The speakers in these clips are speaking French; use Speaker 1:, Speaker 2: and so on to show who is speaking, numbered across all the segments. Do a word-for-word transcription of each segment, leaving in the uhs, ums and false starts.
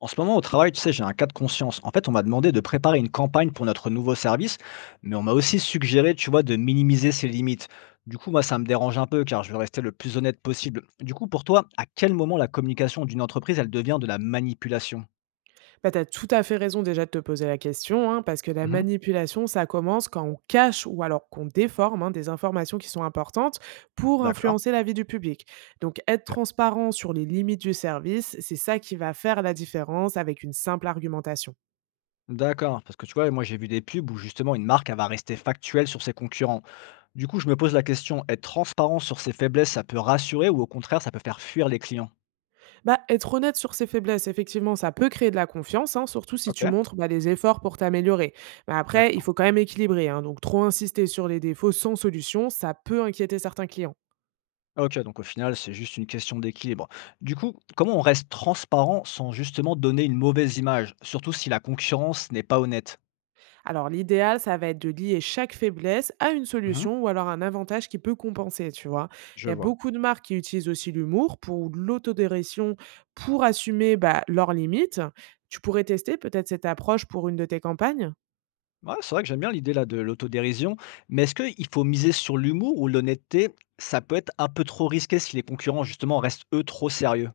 Speaker 1: En ce moment, au travail, tu sais, j'ai un cas de conscience. En fait, on m'a demandé de préparer une campagne pour notre nouveau service, mais on m'a aussi suggéré, tu vois, de minimiser ses limites. Du coup, moi, ça me dérange un peu car je veux rester le plus honnête possible. Du coup, pour toi, à quel moment la communication d'une entreprise, elle devient de la manipulation?
Speaker 2: Bah, tu as tout à fait raison déjà de te poser la question, hein, parce que la
Speaker 1: Mhm.
Speaker 2: manipulation, ça commence quand on cache ou alors qu'on déforme hein, des informations qui sont importantes pour
Speaker 1: D'accord.
Speaker 2: influencer la vie du public. Donc être
Speaker 1: Ok.
Speaker 2: transparent sur les limites du service, c'est ça qui va faire la différence avec une simple argumentation.
Speaker 1: D'accord, parce que tu vois, moi j'ai vu des pubs où justement une marque elle va rester factuelle sur ses concurrents. Du coup, je me pose la question, être transparent sur ses faiblesses, ça peut rassurer ou au contraire, ça peut faire fuir les clients?
Speaker 2: Bah, être honnête sur ses faiblesses, effectivement, ça peut créer de la confiance, hein, surtout si
Speaker 1: Ok,
Speaker 2: tu montres bah, des efforts pour t'améliorer. Mais après, il
Speaker 1: d'accord.
Speaker 2: faut quand même équilibrer, hein, donc trop insister sur les défauts sans solution, ça peut inquiéter certains clients.
Speaker 1: OK, donc au final, c'est juste une question d'équilibre. Du coup, comment on reste transparent sans justement donner une mauvaise image, surtout si la concurrence n'est pas honnête?
Speaker 2: Alors l'idéal, ça va être de lier chaque faiblesse à une
Speaker 1: Mhm,
Speaker 2: solution ou alors un avantage qui peut compenser, tu vois.
Speaker 1: je
Speaker 2: Il y a
Speaker 1: vois.
Speaker 2: beaucoup de marques qui utilisent aussi l'humour pour l'autodéression, pour assumer bah, leurs limites. Tu pourrais tester peut-être cette approche pour une de tes campagnes.
Speaker 1: Ouais, c'est vrai que j'aime bien l'idée là de l'autodérision, mais est-ce qu'il faut miser sur l'humour ou l'honnêteté? Ça peut être un peu trop risqué si les concurrents justement restent eux trop sérieux.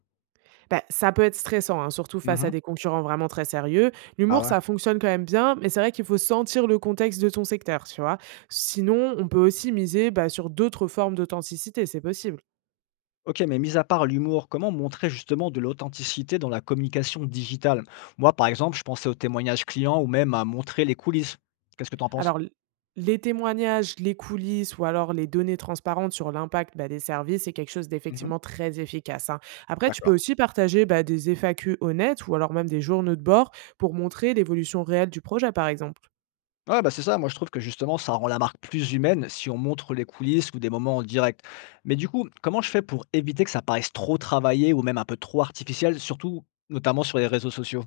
Speaker 2: Bah, ça peut être stressant, hein, surtout face à
Speaker 1: Mhm.
Speaker 2: des concurrents vraiment très sérieux.
Speaker 1: Ah
Speaker 2: L'humour,
Speaker 1: ouais.
Speaker 2: ça fonctionne quand même bien, mais c'est vrai qu'il faut sentir le contexte de ton secteur, tu vois. Sinon, on peut aussi miser bah, sur d'autres formes d'authenticité, c'est possible.
Speaker 1: Ok, mais mis à part l'humour, comment montrer justement de l'authenticité dans la communication digitale? Moi, par exemple, je pensais aux témoignages clients ou même à montrer les coulisses. Qu'est-ce que tu en penses?
Speaker 2: Alors, l Les témoignages, les coulisses ou alors les données transparentes sur l'impact, bah, des services, c'est quelque chose
Speaker 1: Mhm.
Speaker 2: d'effectivement très efficace, hein. Après, tu peux
Speaker 1: D'accord.
Speaker 2: aussi partager, bah, des F A Q honnêtes ou alors même des journaux de bord pour montrer l'évolution réelle du projet, par exemple.
Speaker 1: Ouais, bah, c'est ça. Moi, je trouve que justement, ça rend la marque plus humaine si on montre les coulisses ou des moments en direct. Mais du coup, comment je fais pour éviter que ça paraisse trop travaillé ou même un peu trop artificiel, surtout notamment sur les réseaux sociaux?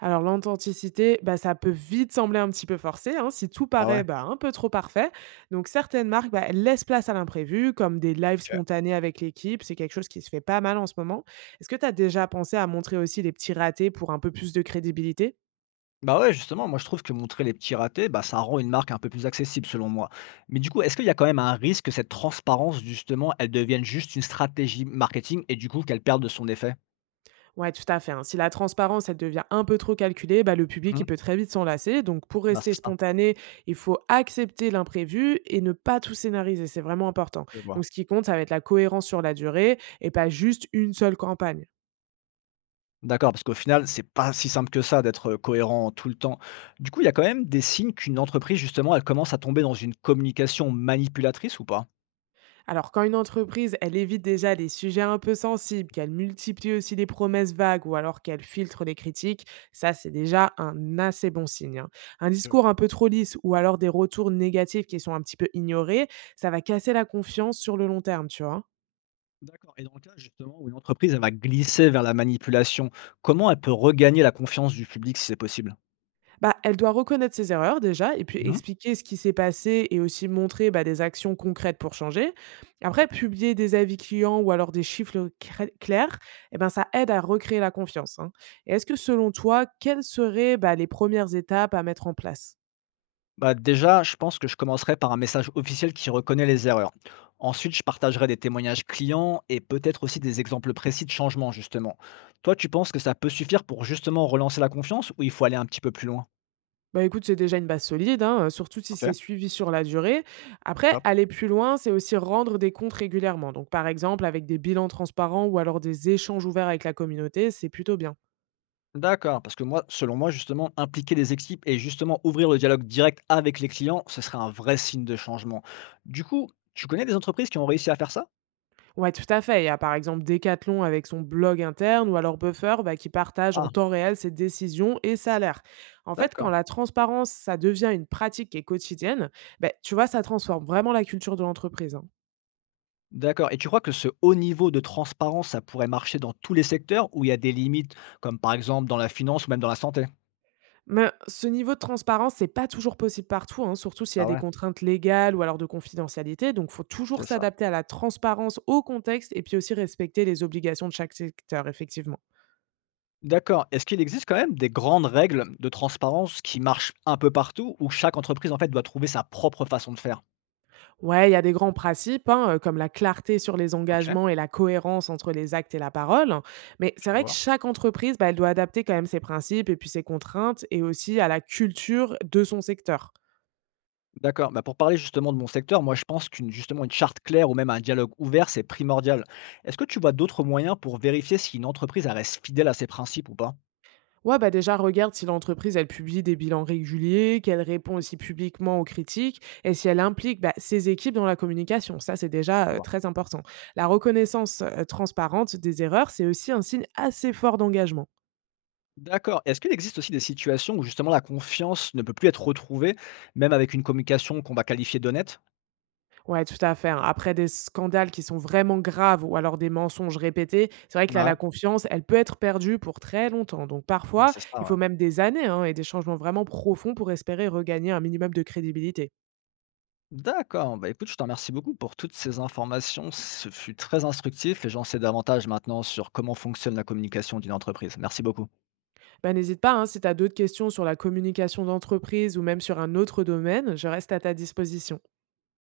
Speaker 2: Alors, l'authenticité, bah, ça peut vite sembler un petit peu forcé, hein, si tout
Speaker 1: Bah ouais.
Speaker 2: paraît, bah, un peu trop parfait. Donc, certaines marques, bah, elles laissent place à l'imprévu, comme des lives
Speaker 1: OK.
Speaker 2: spontanés avec l'équipe. C'est quelque chose qui se fait pas mal en ce moment. Est-ce que tu as déjà pensé à montrer aussi les petits ratés pour un peu plus de crédibilité?
Speaker 1: Bah ouais, justement, moi je trouve que montrer les petits ratés, bah ça rend une marque un peu plus accessible selon moi. Mais du coup, est-ce qu'il y a quand même un risque que cette transparence, justement, elle devienne juste une stratégie marketing et du coup qu'elle perde de son effet?
Speaker 2: Ouais, tout à fait, hein. Si la transparence, elle devient un peu trop calculée, bah, le public,
Speaker 1: Mmh.
Speaker 2: il peut très vite s'en lasser. Donc, pour
Speaker 1: Bah c'est
Speaker 2: rester
Speaker 1: ça,
Speaker 2: spontané, il faut accepter l'imprévu et ne pas tout scénariser. C'est vraiment important.
Speaker 1: je vois.
Speaker 2: Donc, ce qui compte, ça va être la cohérence sur la durée et pas juste une seule campagne.
Speaker 1: D'accord, parce qu'au final, c'est pas si simple que ça d'être cohérent tout le temps. Du coup, il y a quand même des signes qu'une entreprise justement, elle commence à tomber dans une communication manipulatrice ou pas?
Speaker 2: Alors, quand une entreprise, elle évite déjà les sujets un peu sensibles, qu'elle multiplie aussi les promesses vagues ou alors qu'elle filtre les critiques, ça, c'est déjà un assez bon signe, hein. Un
Speaker 1: Je
Speaker 2: discours
Speaker 1: vois.
Speaker 2: un peu trop lisse ou alors des retours négatifs qui sont un petit peu ignorés, ça va casser la confiance sur le long terme, tu vois.
Speaker 1: D'accord, et dans le cas justement où une entreprise, elle va glisser vers la manipulation, comment elle peut regagner la confiance du public si c'est possible?
Speaker 2: Bah, elle doit reconnaître ses erreurs déjà et puis
Speaker 1: Mmh.
Speaker 2: expliquer ce qui s'est passé et aussi montrer, bah, des actions concrètes pour changer. Après, publier des avis clients ou alors des chiffres crè- clairs, eh ben, ça aide à recréer la confiance, hein. Et est-ce que selon toi, quelles seraient bah, les premières étapes à mettre en place?
Speaker 1: Bah, déjà, je pense que je commencerai par un message officiel qui reconnaît les erreurs. Ensuite, je partagerai des témoignages clients et peut-être aussi des exemples précis de changements justement. Toi, tu penses que ça peut suffire pour justement relancer la confiance ou il faut aller un petit peu plus loin?
Speaker 2: Bah écoute, c'est déjà une base solide, hein, euh, surtout si c'est
Speaker 1: OK,
Speaker 2: suivi sur la durée. Après,
Speaker 1: top.
Speaker 2: aller plus loin, c'est aussi rendre des comptes régulièrement. Donc, par exemple, avec des bilans transparents ou alors des échanges ouverts avec la communauté, c'est plutôt bien.
Speaker 1: D'accord, parce que moi, selon moi, justement, impliquer les équipes et justement ouvrir le dialogue direct avec les clients, ce serait un vrai signe de changement. Du coup, tu connais des entreprises qui ont réussi à faire ça?
Speaker 2: Ouais, tout à fait. Il y a par exemple Decathlon avec son blog interne ou alors Buffer bah, qui partage en
Speaker 1: Ah,
Speaker 2: temps réel ses décisions et salaires. En fait, quand
Speaker 1: d'accord.
Speaker 2: la transparence, ça devient une pratique qui est quotidienne, bah, tu vois, ça transforme vraiment la culture de l'entreprise, hein.
Speaker 1: D'accord. Et tu crois que ce haut niveau de transparence, ça pourrait marcher dans tous les secteurs où il y a des limites, comme par exemple dans la finance ou même dans la santé?
Speaker 2: Mais ce niveau de transparence, c'est pas toujours possible partout, hein, surtout s'il y
Speaker 1: Ah
Speaker 2: a des
Speaker 1: ouais,
Speaker 2: contraintes légales ou alors de confidentialité. Donc, faut toujours
Speaker 1: c'est ça.
Speaker 2: s'adapter à la transparence au contexte et puis aussi respecter les obligations de chaque secteur, effectivement.
Speaker 1: D'accord. Est-ce qu'il existe quand même des grandes règles de transparence qui marchent un peu partout, où chaque entreprise, en fait, doit trouver sa propre façon de faire?
Speaker 2: Ouais, il y a des grands principes, hein, euh, comme la clarté sur les
Speaker 1: OK,
Speaker 2: engagements et la cohérence entre les actes et la parole. Mais
Speaker 1: je
Speaker 2: c'est vrai que
Speaker 1: vois.
Speaker 2: chaque entreprise, bah, elle doit adapter quand même ses principes et puis ses contraintes et aussi à la culture de son secteur.
Speaker 1: D'accord, bah, pour parler justement de mon secteur, moi je pense qu'une justement une charte claire ou même un dialogue ouvert, c'est primordial. Est-ce que tu vois d'autres moyens pour vérifier si une entreprise elle reste fidèle à ses principes ou pas?
Speaker 2: Ouais, bah déjà, regarde si l'entreprise, elle publie des bilans réguliers, qu'elle répond
Speaker 1: Hein,
Speaker 2: aussi publiquement aux critiques et si elle implique bah, ses équipes dans la communication. Ça, c'est déjà
Speaker 1: à
Speaker 2: euh,
Speaker 1: voir.
Speaker 2: très important. La reconnaissance euh, transparente des erreurs, c'est aussi un signe assez fort d'engagement.
Speaker 1: D'accord. Est-ce qu'il existe aussi des situations où justement la confiance ne peut plus être retrouvée, même avec une communication qu'on va qualifier d'honnête?
Speaker 2: Ouais, tout à fait, hein. Après des scandales qui sont vraiment graves ou alors des mensonges répétés, c'est vrai que là,
Speaker 1: Ouais,
Speaker 2: la confiance, elle peut être perdue pour très longtemps. Donc
Speaker 1: bah,
Speaker 2: parfois,
Speaker 1: c'est ça,
Speaker 2: il
Speaker 1: ouais.
Speaker 2: faut même des années hein, et des changements vraiment profonds pour espérer regagner un minimum de crédibilité.
Speaker 1: D'accord. Bah écoute, je te remercie beaucoup pour toutes ces informations. Ce fut très instructif et j'en sais davantage maintenant sur comment fonctionne la communication d'une entreprise. Merci beaucoup.
Speaker 2: Ben, n'hésite pas, hein, si tu as d'autres questions sur la communication d'entreprise ou même sur un autre domaine, je reste à ta disposition.